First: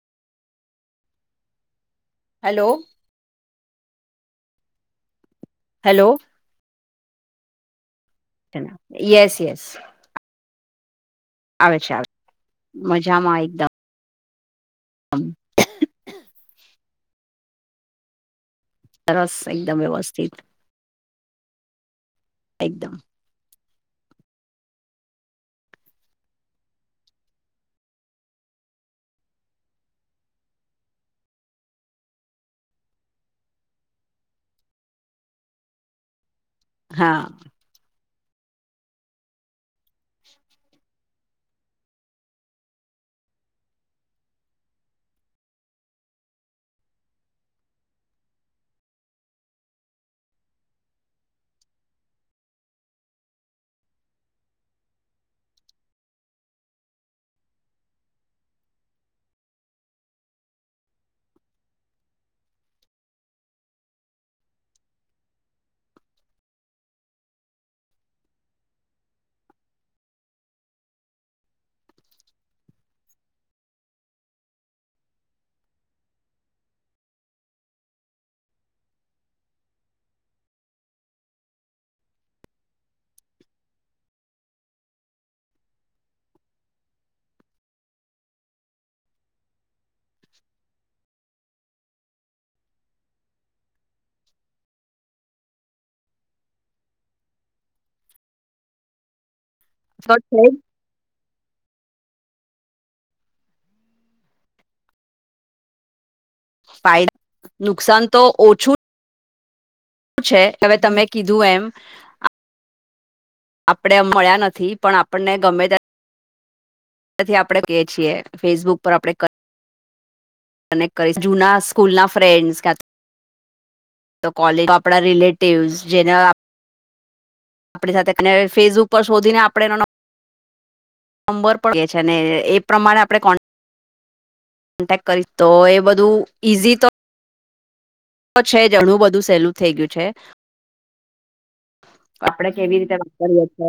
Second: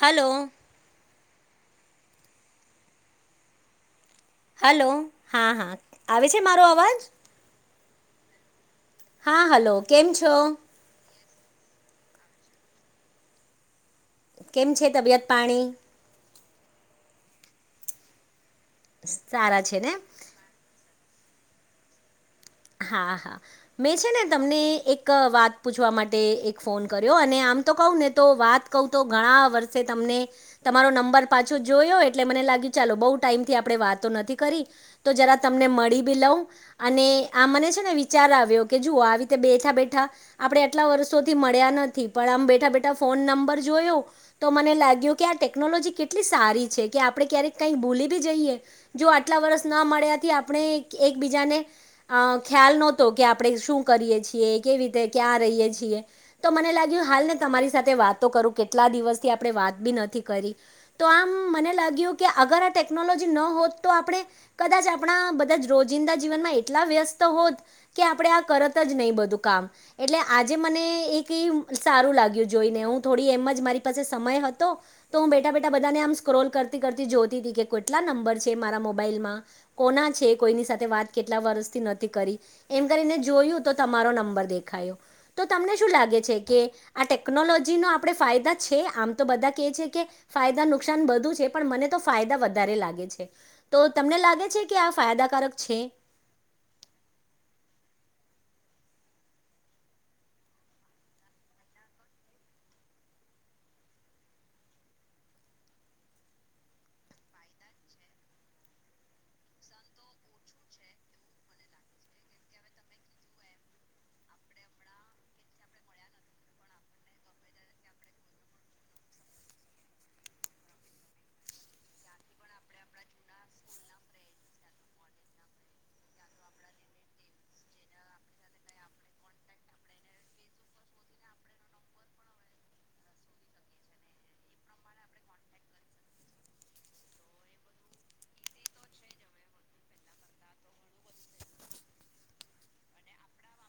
Hello hello hello હા હા hello આવે છે મારો અવાજ ચલો. હા હાલો કેમ છો. આવે ચાલ મજામાં એકદમ. કેમ છે, તબિયત પાણી સરસ સારા છે એકદમ ને વ્યવસ્થિત એકદમ હા, હા. મેં છે, ને તમને એક વાત પૂછવા માટે એક ફોન કર્યો અને આમ તો કહું ને તો વાત, કહું તો ઘણા વર્ષે તમને તમારો નંબર પાછો જોયો એટલે મને લાગ્યું, ચાલો બહુ ટાઈમથી આપણે નથી કરી તો જરા તમને મળી ભી લવ અને હા આ મને છે, ને વિચાર આવ્યો કે જુઓ આવી રીતે બેઠા બેઠા આપણે એટલા વર્ષોથી મળ્યા નથી, પણ આમ બેઠા બેઠા ફોન ફોન નંબર જોયો તો મને લાગ્યો કે આ ટેકનોલોજી કેટલી સારી છે, કે આપણે ક્યારેક કંઈ બોલી. તે જઈએ જો આટલા વર્ષ ના મળ્યાથી આપણે એકબીજાને અ ખ્યાલ નહોતો કે આપણે શું કરીએ છીએ, કેવી રીતે ક્યાં રહીએ છીએ, તો મને લાગ્યું હાલને તમારી સાથે વાત તો કરું કેટલા દિવસથી આપણે વાત બી નથી કરી, તો આમ મને લાગ્યું અગર આ ટેકનોલોજી ન હોત તો આપણે કદાચ આપણા બધા જ રોજિંદા જીવનમાં એક એટલા વ્યસ્ત હોત કે આપણેે આ કરત જ નહીં બધું કામ એટલે આજે મને એક એ સારું લાગ્યું જોઈને હું થોડી એમ જ મારી પાસે સમય હતો તો હું બેઠા બેઠા બધાને આમ સ્ક્રોલ કરતી. જોતી કેટલા નંબર છે, મારા મોબાઈલમાં કોના છે, કોઈની સાથે વાત કેટલી. કેટલા વર્ષથી નથી કરી એમ કરીને જોયું તો તમારો નંબર દેખાયો તો તમને શું લાગે છે. કે આ ટેકનોલોજી ન આપણે ફાયદા છે, આમ તો બધા કે છે, કે ફાયદા નુકસાન બધું પણ મને તો ફાયદા વધારે લાગે છે, તો તમને લાગે છે, કે આ ફાયદાકારક છે. શટૅ સાહેડ ફાયદા નુકસાન તો ઓછું. શું છે, હવે તમે કીધું એમ આપણે મળ્યા નથી, પણ આપણને ગમે તે થી આપણે કહે છીએં, ફેસબુક પર આપણે અને ક‌ઇઝુના સ્કૂલ ના ફ્રેન્ડ્સ. કોલેજ આપણા રિલેટિવ્સ જેના આપણી સાથે અને ફેસબુક પર શોધીને આપણે એનો નો નંબર પણ છે, ને એ પ્રમાણે આપણે કોણ કોન્ટેક્ટ કરી તો એ બધું ઈઝી તો છે, જણું બધું સહેલું થઈ ગયું છે, આપડે કેવી રીતે વાપરીએ છે.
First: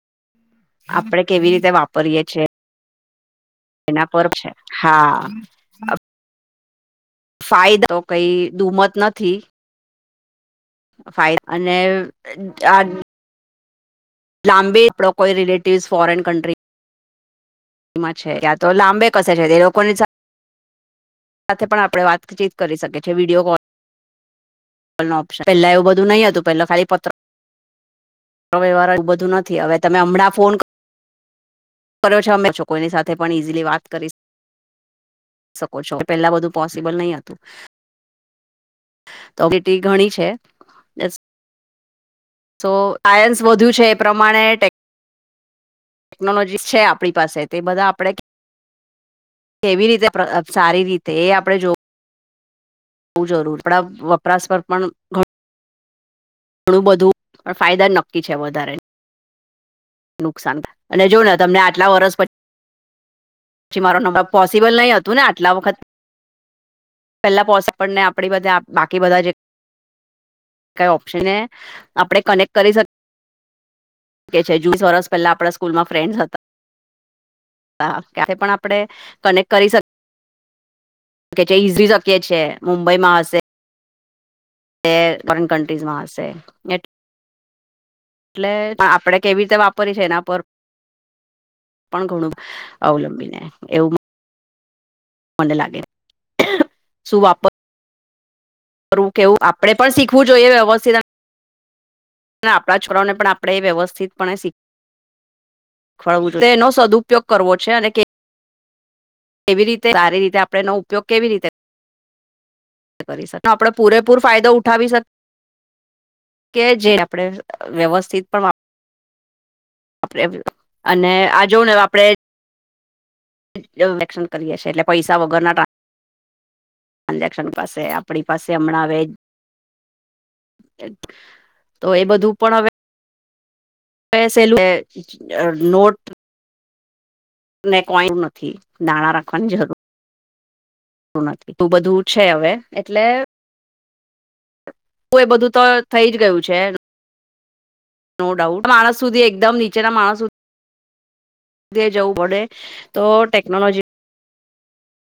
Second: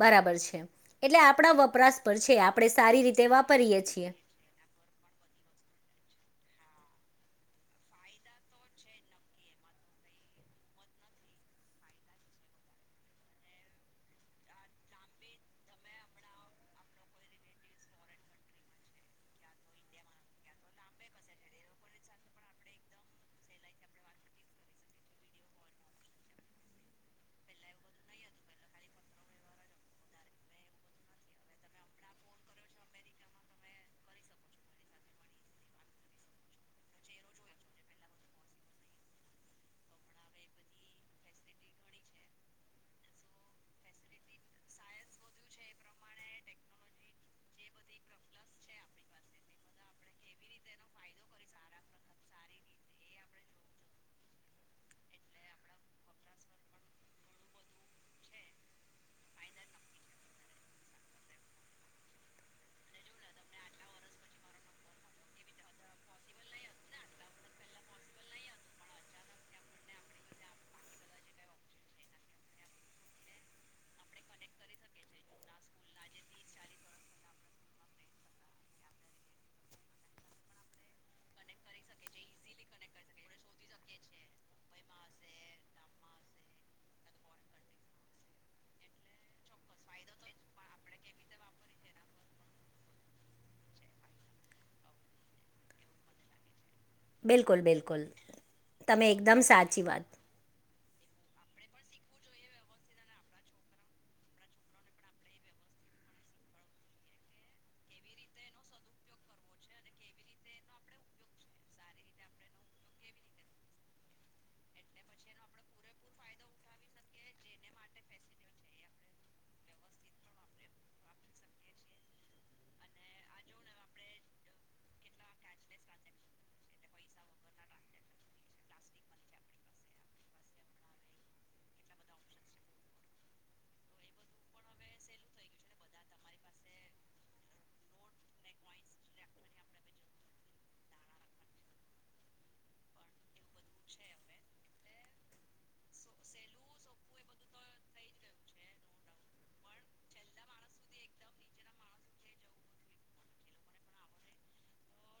બરાબર છે. એટલે આપડે કેવી આપણા રીતે વપરાશ પર વાપરીએ છે, છીએ આપણે સારી રીતે વાપરીએ એના છીએ. પર છે હા ફાયદા કંઈ દુમત નથી. ફાઈ અને આ લાંબી લોકો એ રિલેેટિવ્સ ફોરેન કંન્ટ્રી. માં છે, ક્યા તો લાંબે કસે છે, તે લોકોની સાથે પણ આપણે વાતચીત કરી શકીએ છે, વિડિયો કોલ ઓપ્શન પેલા એવું બધું નહી હતું પેલા ખાલી પત્ર વારો એવું બધું નથી, હવે તમે હમણાં ફોન કરો. કરો છો, અમે છોકરીની સાથે પણ ઇઝીલી વાત કરીશ. શકો છો, પેલા બધું પોસિબલ નહીં હતું તો વિટી ઘણી છે, બસ સો [unintelligible] વધ્યું છે, એ પ્રમાણે ટેક ટેક્નોલોજીસ છે આપણી પાસે તે બધા આપડે કેવી રીતે [unintelligible] સારી રીતે એ આપણે જોવ બોવ જરૂર. આપણા વપરાશ પર પણ ઘણ ઘણું બધું ફાયદા નક્કી છે વધારે. નુકસાન, અને જોવોને તમને આટલા વરસ પછ પછી મારો નંબર પોસિબલ નહી હતુ ને આટલા વખત પેલા [unintelligible] આપણી બધા બાકી બધા જે કાઈ ઓપ્શનને આપણે કનેક્ટ કરી શક કે છે જુ સરસ પહેલાં આપણા સ્કૂલમાં ફ્રેન્ડ્સ હત તા ત્યારે પણ આપણે કનેક્ટ કરી શક [unintelligible] ઇઝી શક્ય છે મુંબઈમાં હશે તે ફોરેન કન્ટ્રીઝમાં હશે [unintelligible] એટલે આપડે કેવી રીતે વાપરીએ છે એના પર પણ ઘણું અવલંબીને એવું મને લાગે. બિલકુલ-બિલકુલ. કરવું કેવું આપણેે પણ શીખવું જોઈએ વ્યવસ્થિત એમ ને આપણા છોરાઓને પણ આપણે એ વ્યવસ્થિતપણે શીખ [unintelligible] તેનો સદ્ઉપયોગ કરવો છે અને કે કેવી રીતે સારી રીતે આપણે એનો ઉપયોગ કેવી રીતે કરીશ, આપડે પૂરેપૂર ફાયદો ઉઠાવી શક કે જે આપણેે વ્યવસ્થિત પણ આપડે, અને આ જોવો ને આપડે [unintelligible] વેકેશન કરીએ છી એટલે પૈસા વગરના ટ્રાન્ ટ્રાન્ઝેક્શન પાસે આપણી પાસે હમણાં વેજ તો એ બધું પણ હવ [unintelligible] અહ નોટ ને કોઈન નથી, નાણાં રાખવાની જરૂર. [unintelligible] તું બધું છે હવે એટલે હું એ બધું તો થઈ જ ગયું છે [unintelligible] નો ડાઉટ. માણસ સુધી એકદમ નીચેના માણસ સુ ધીએ જવું પડે તો ટેકનોલોજી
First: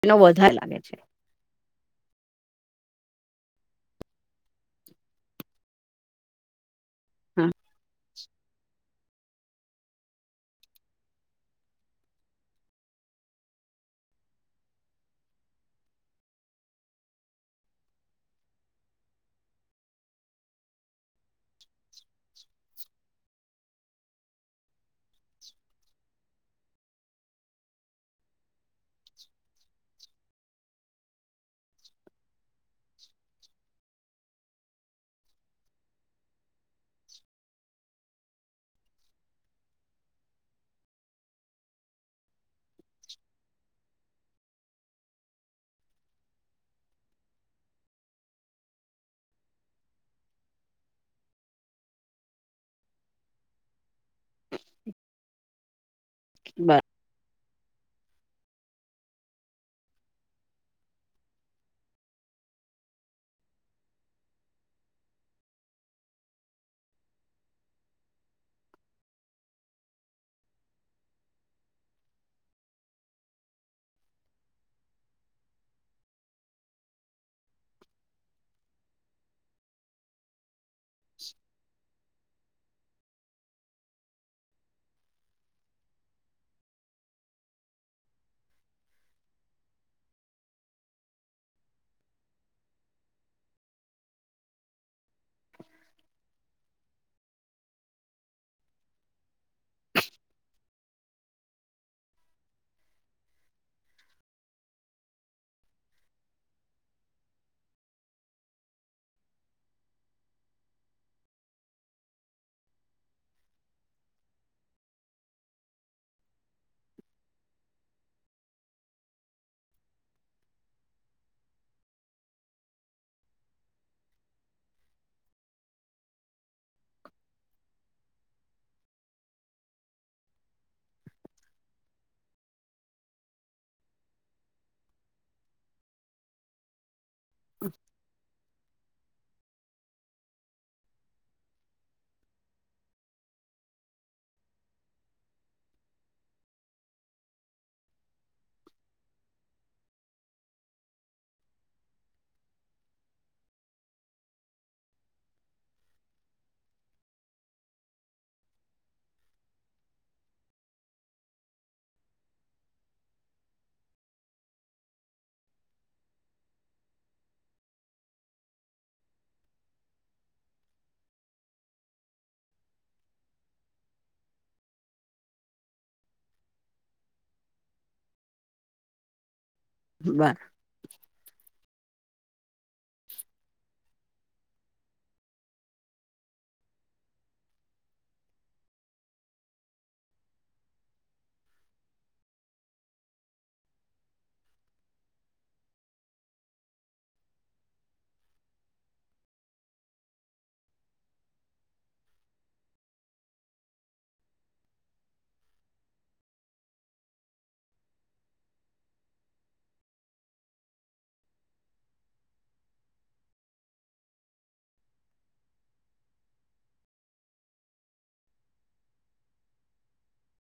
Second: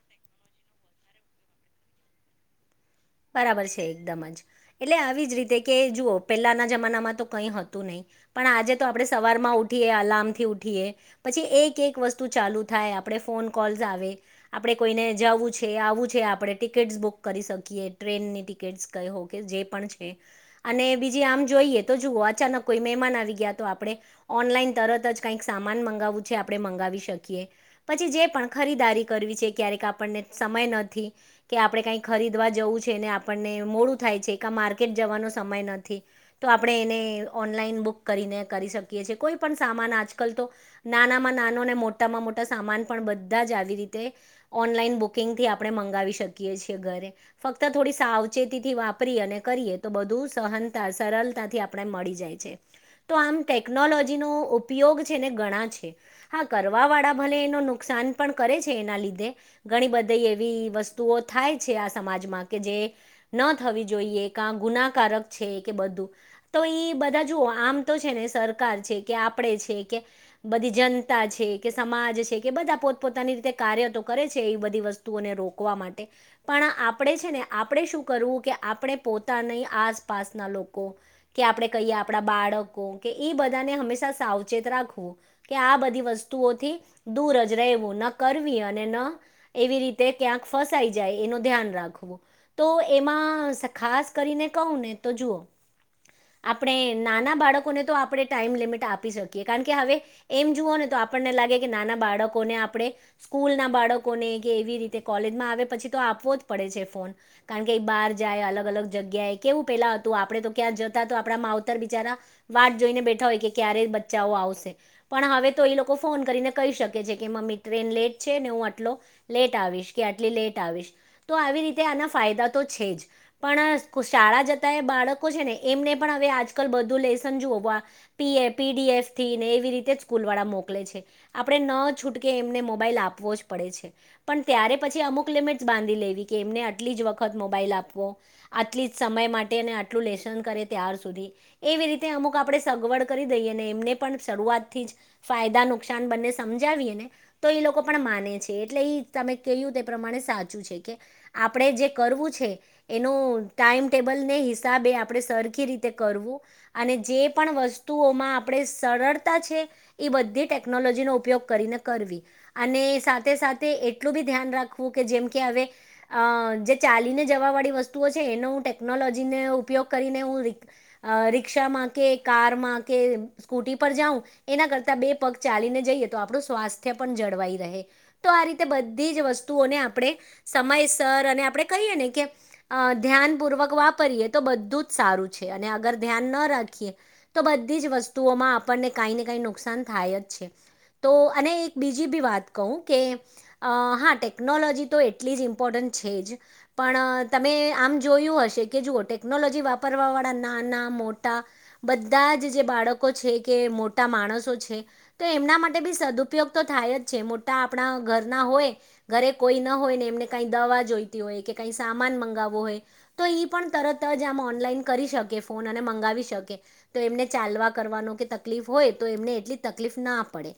એનો વધારે લાગે છે. બરાબર છે એકદમ જ એટલે આવી જ રીતે કે જુઓ પેહલાના જમાનામાં તો કઈ હા હતું નહીં પણ આજે આપણે સવાર માં ઉઠીએ અલાર્મ થી ઉઠીએ પછી એક એક વસ્તુ ચાલુ થાય આપણે ફોન કોલ આવે આપડે કોઈને જવું છે આવું છે આપણે ટિકિટ બુક કરી શકીએ ટ્રેનની ટિકિટ ક હોકે જે પણ છે અને બીજી આમ જોઈએ તો જુઓ અચાનક કોઈ મેહમાન માન આવી ગયા તો આપણે ઓનલાઈન તરત જ કાઇ સામાન માવું છે આપણે મંગાવી શકીએ પછી જે પણ ખરીદારી કરવી છે ક્યારેક આપણને સમય નથી કે આપડે કઈ ખરીદવા જવું છે. આપણે મોડું થાય છે માકેર્ટ જવાનો સમય નથી તો આપ એને ઓનલાઇન બૂક કરીને કરી શકીએ છ કોઈ પણ સામાન આજકા તો નાનામાં નાનો ને મોટામાં મોટા સામાન પણ બધા જ આવી રીતે ઓનલાઈન બુકિંગથી આપણે મંગાવી શકીએ છીએ ઘરે ફક્ત થોડી સાવચેતીથી વાપરી અને કરીએ તો બધું સહનતા સરળતાથી આપણે મળી જાય છે. તો આમ ટેકનોલોજી નો ઉપયોગ છે ને ગણા છે હા કરવા બર વાળા ભલે એનો નુ નુકસાન પણ કરે છે એના લીધે ઘણી બધી એવી વસ્તુઓ થાય છે આ સમાજમાં કે જે ન થવી જોઈએ ક ગુનાકારક છે કે બધું તો એ બધા જો આમ તો છે ને સરકાર છે કે, આપડે છે કે, બધી જનતા છે કે, સમાજ છે કે એ બધા પોતપોતાની રીતે કાર્ય તો કરે છે એ બધી વસ્તુઓને રોકવા માટે પણ આપણે છે ને આપણે શું કરવું કે આપણે પોતાની આસપાસના લોકો કે આપણે કહીએ આપડા બાળકો કે ઇ બધાને હંમેશા સાવચેત રાખવું કે આ બધી વસ્તુઓથી દૂર જ રહેવું ન કરવી અને ન એવી રીતે ક્યાંક ફસાઈ જાય એનું ધ્યાન રાખવું. તો એમાં ખાસ કરીને કહું ને તો જુઓ આપણે નાના બાળકોને તો આપણે ટાઈમ લિમિટ આપી શકીએ કારણ કે હવે એમ જુઓ ને તો આપને લાગે નાના બાળકોને આપણે સ્કૂલના બાળકોને કેવી રીતે કોલેજમાં આવે પછી તો આપ આપવો જ પડે છે ફોન કારણ કે બહાર જાય અલગ અલગ જગ્યાએ કેવું પેલા હતું આપડે તો ક્યાં જતા હતા આપડા માવતર બિચારા વાત જોઈને બેઠા હોય કે ક્યારે બચ્ચાઓ આવશે પણ હવે તો એ લોકો ફોન કરીને કહી શકે છે કે ટ્રેન લેટ છે ને હું આટલો લેટ આવીશ કે આટલી લેટ આવીશ તો આવી રીતે આના ફાયદા તો છે જ પણ શાળા જતા બાળકો છે ને એમને પણ આજકાલ બધું [unintelligible] પીએ પીડીએફ થી ને એવી રીતે સ્કૂલ વાળા મોકલે છે આપણે ન છુટક એમને મોબાઈલ આપવો જ પડે છે પણ ત્યારે પછી અમુક લિમિટ બાંધી લેવી કે એમને આટલી જ વખત મોબાઈલ આપવો આટલી જ સમય માટે અને આટલું લસન કરે ત્યાર સુધી એવી રીતે અમુક આપણે સગવડ કરી દઈએ એમને શરૂઆતથી જ ફાયદા નુકસાન બંને સમજાવીએ ને તો એ લોકો પણ માને છે એટલે એ તમે ક્યું તે પ્રમાણે સાચું છે કે આપણે જે કરવું છે એનો ટાઈમ ટેબલ ને હિસાબે આપણે સરખી રીતે કરવું. અને જે પણ વસ્તુઓમાં આપણે સરળતા છે એ બધી ટેકનોલોજીનો ઉપયોગ કરીને કરવી અને સાથે સાથે એટલું બી ધ્યાન રાખવું કે જેમ કે હવે અ જે ચાલીને જવાવાળી વસ્તુઓ છે એનો હું ટેકનોલોજીને ઉપયોગ કરીને હું રી અ રિક્ષામાં કે, કારમાં કે, સ્કૂટી પર જાઉં એના કરતા બે પગ ચાલીને જઈએ. આપણું સ્વાસ્થ્ય પણ જળવાઈ રહે તો આ રીતે બધી જ વસ્તુઓને આપણે બર સમય [unintelligible] આપણે કહીને કે ધ્યાન પૂર્વક વાપરીએ તો બધું જ સારું છે અને અગર ધ્યાન ધ્યાન ન રાખીએ તો બધી જ વસ્તુઓમાં આપણને કઈ ને કઈ નુકસાન થાય જ છે. તો અને એક બીજી બી વાત કહું કે અ હા ટેકનોલોજી તો એટલી જ ઇમ્પોર્ટન્ટ છે જ પણ તમે આમ જોયું હશે કે જુઓ ટેકનોલોજી વાપરવા વાળા ના ના મોટા બધા જ જે બાળકો છે કે મોટા માણસો છે તો એમના માટે બી સદુપયોગ તો થાય જ છે મોટા આપણા ઘરના હોય ઘરે કોઈ ન હોય ને એમને કઈ દવા જોઈતી હોય કે કાંઈ સામાન મંગાવો હોય તો એ પણ તરત જ ઓનલાઇન કરી શકે ફોન મંગાવી શકે તો એમને ચાલવા કરવાનો કે તકલીફ હોય તો એમને એટલી તકલીફ ના પડે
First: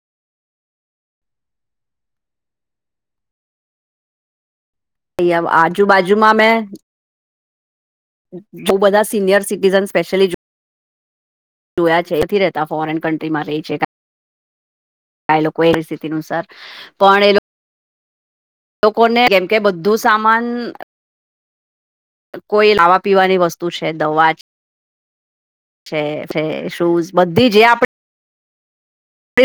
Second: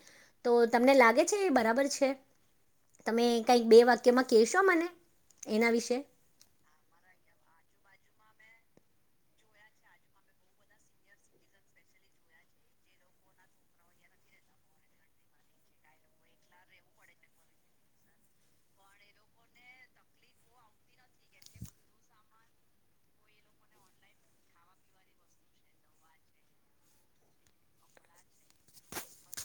તો તમને લાગે છે એ બરાબર છે તમે કંઈક બે વાક્યમાં કહેશો મને આવ એના વિશે આજુબાજુમાં મેં બહુ બધા સિનિયર સિટીઝન સ્પેશિલી જોયા છે એથી રહેતા ફોરેન કન્ટ્રીમાં રહી છે. એ લોકો એવી સ્થિતિ અનુસાર પણ એ લોકો લોકોને કેમ કે બધું સામાન કોઈ ખાવા પીવાની વસ્તુ છે દવા છે શૂઝ બધી જે આપણે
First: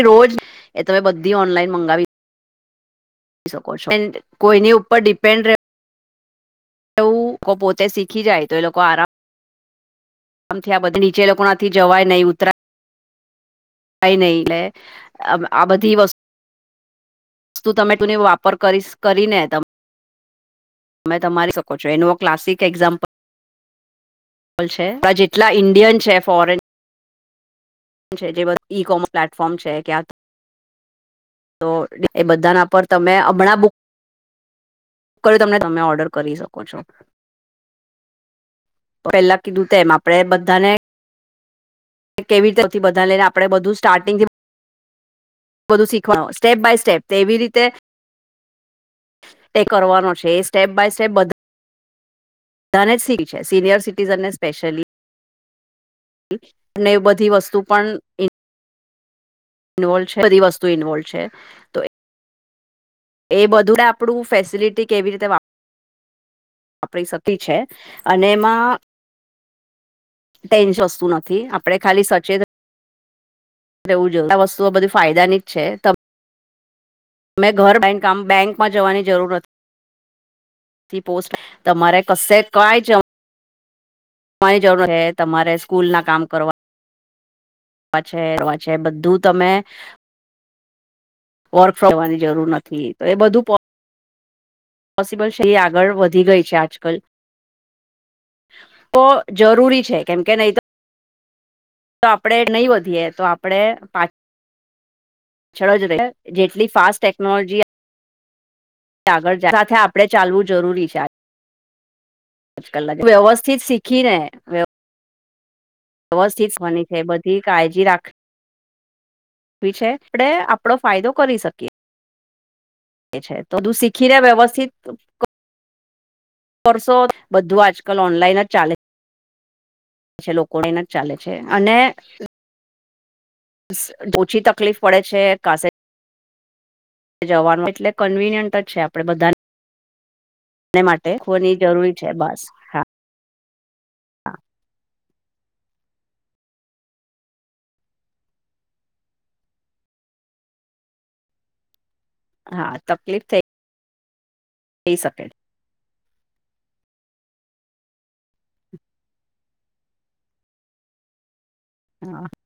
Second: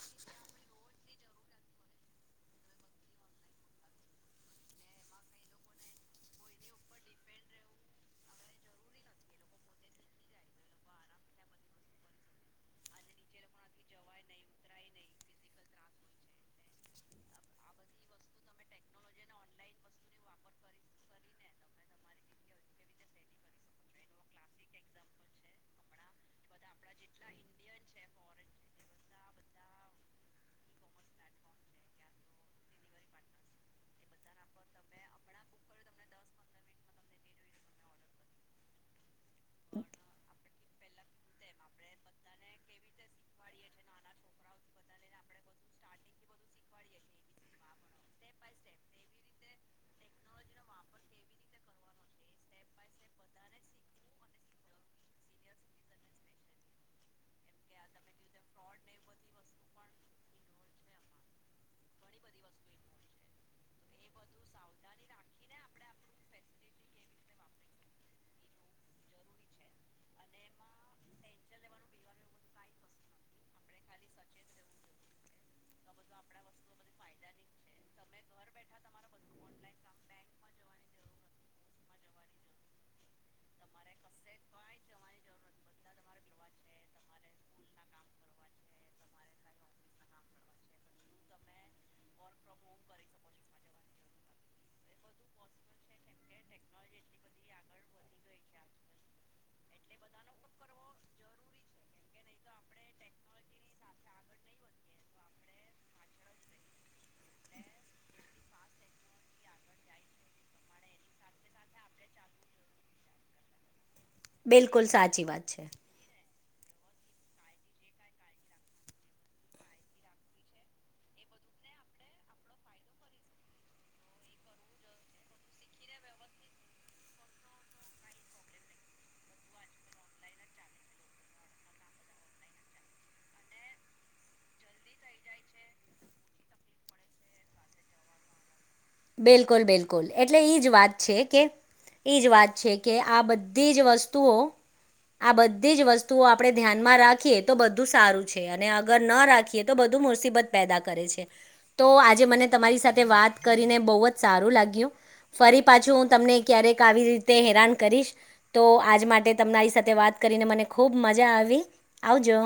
રોજ એ તમે બધી ઓનલાઈન મંગાવી કો કોઈની ઉપર ડિપેન્ડ રહે પોતે શીખી જાય તો એ લોકો આરામ આમથી આ બધી નીચે લોકોનાથી જવાય નહીં ઉતરાય કઈ નહી એટલે આ બધી વસ્તુ વતુ તમે તુંની વાપર કરી કરી ને ત તમે તમારી શકો છો એનું ક્લાસિક એક્ઝામ્પલ લ છે આ જેટલા ઈન્ડિયન છે ફોરેન છે જે બધું ઈ કોમર પ્લેટફોર્મ છે ક્યાં તો એ બધાના પર તમે હમણાં બુક તમ તમે ઓર્ડર કરી શકો છો પેલા કીધું તેમમ આપડે બધાને કેવી રીતે સૌથી બધા લઈને આપણે બધું સ્ટાર્ટિંગથી બધું શીખવાનું સ્ટેપ બાય સ્ટેપ એવી રીતે એ કરવાનો છે એ સ્ટેપ બાય સ્ટેપ બધા ધને જ સી છે સિનિયર સિટીઝનને સ્પેશ્યલી અને બધી વસ્તુ પણ ઇન્વોલ્વ છે બધી વસ્તુ ઇન્વોલ્વ છે. તો એ બધુંને આપણું ફેસિલિટી કેવી રીતે વાપર. આપણી સતી છે. અને એમાં ટેન સસ્તું નથી આપડણે ખાલી સચેત એવું જો આ વસ્તુઓ બધી ફાયદાની જ છે. અમે ઘર બેનકામ બેન્કમાં જવાની જરૂર નથી. થી પોસ્ટ તમારે કશે કંઈ જ તમારી જરૂર હે તમારે સ્કૂલ ના કામ કરવા. છે છે બધું તમે. વર્ક ફવાની જરૂર નથી તો એ બધું. પોસિબલ છે એ આગળ વધી ગઈ છે. આજકાલ તો જરૂરી છે કેમ કે નહી તો તો આપડે નહી વધીએ તો આપડે પાચ ચડજ જેટલી ફાસ્ટ ટેકનોલોજી. આગળ સાથે આપણે ચાલવું જરૂરી છે. આજકાલાગે વ્યવસ્થિત શીખીને બિલકુલ સાચી વાત છે બસ ઠીવાની છે બધીાળજી રાખ. છે આપણેે આપડો ફાયદો કરી શકીએ. છે તોધું શીખીને વ્યવસ્થિત વસો બધું આજકાલ ઓનલાઈન જ ચાલે. છે લોકોને એને જ ચાલે છે, અને ઓછી તકલીફ પડે છે કાસે. જવાનું એટલે કન્વીિનિયન્ટ જ છે આપ બિલકુલ બિલકુલ એટલે એઈજ વાત માટે છે. કે ખોની જરૂરી છે એજ બસ વાત છે હા કે આ બધી જ વસ્તુઓ. હા આ બધી જ વસ્તુઓ આપડણે ધ્યાનમાં રાખીએ તો બધું સારું છે, અને અગર ન રાખીએ તો બધું મુબત પેદા કરે છે તો આજે મને હા, તમારી સાથે તકલીફ વાત કરીને બ જ સારું લાગ્યું થઈ શકે ફરી પાછું હું તમને ક્યારેક આવી. તે હેરાન કરીશ તો આજ માટે તમનેરી સાથે વાત કરીને મને ખૂબ મજા આવી. આવ હા જો.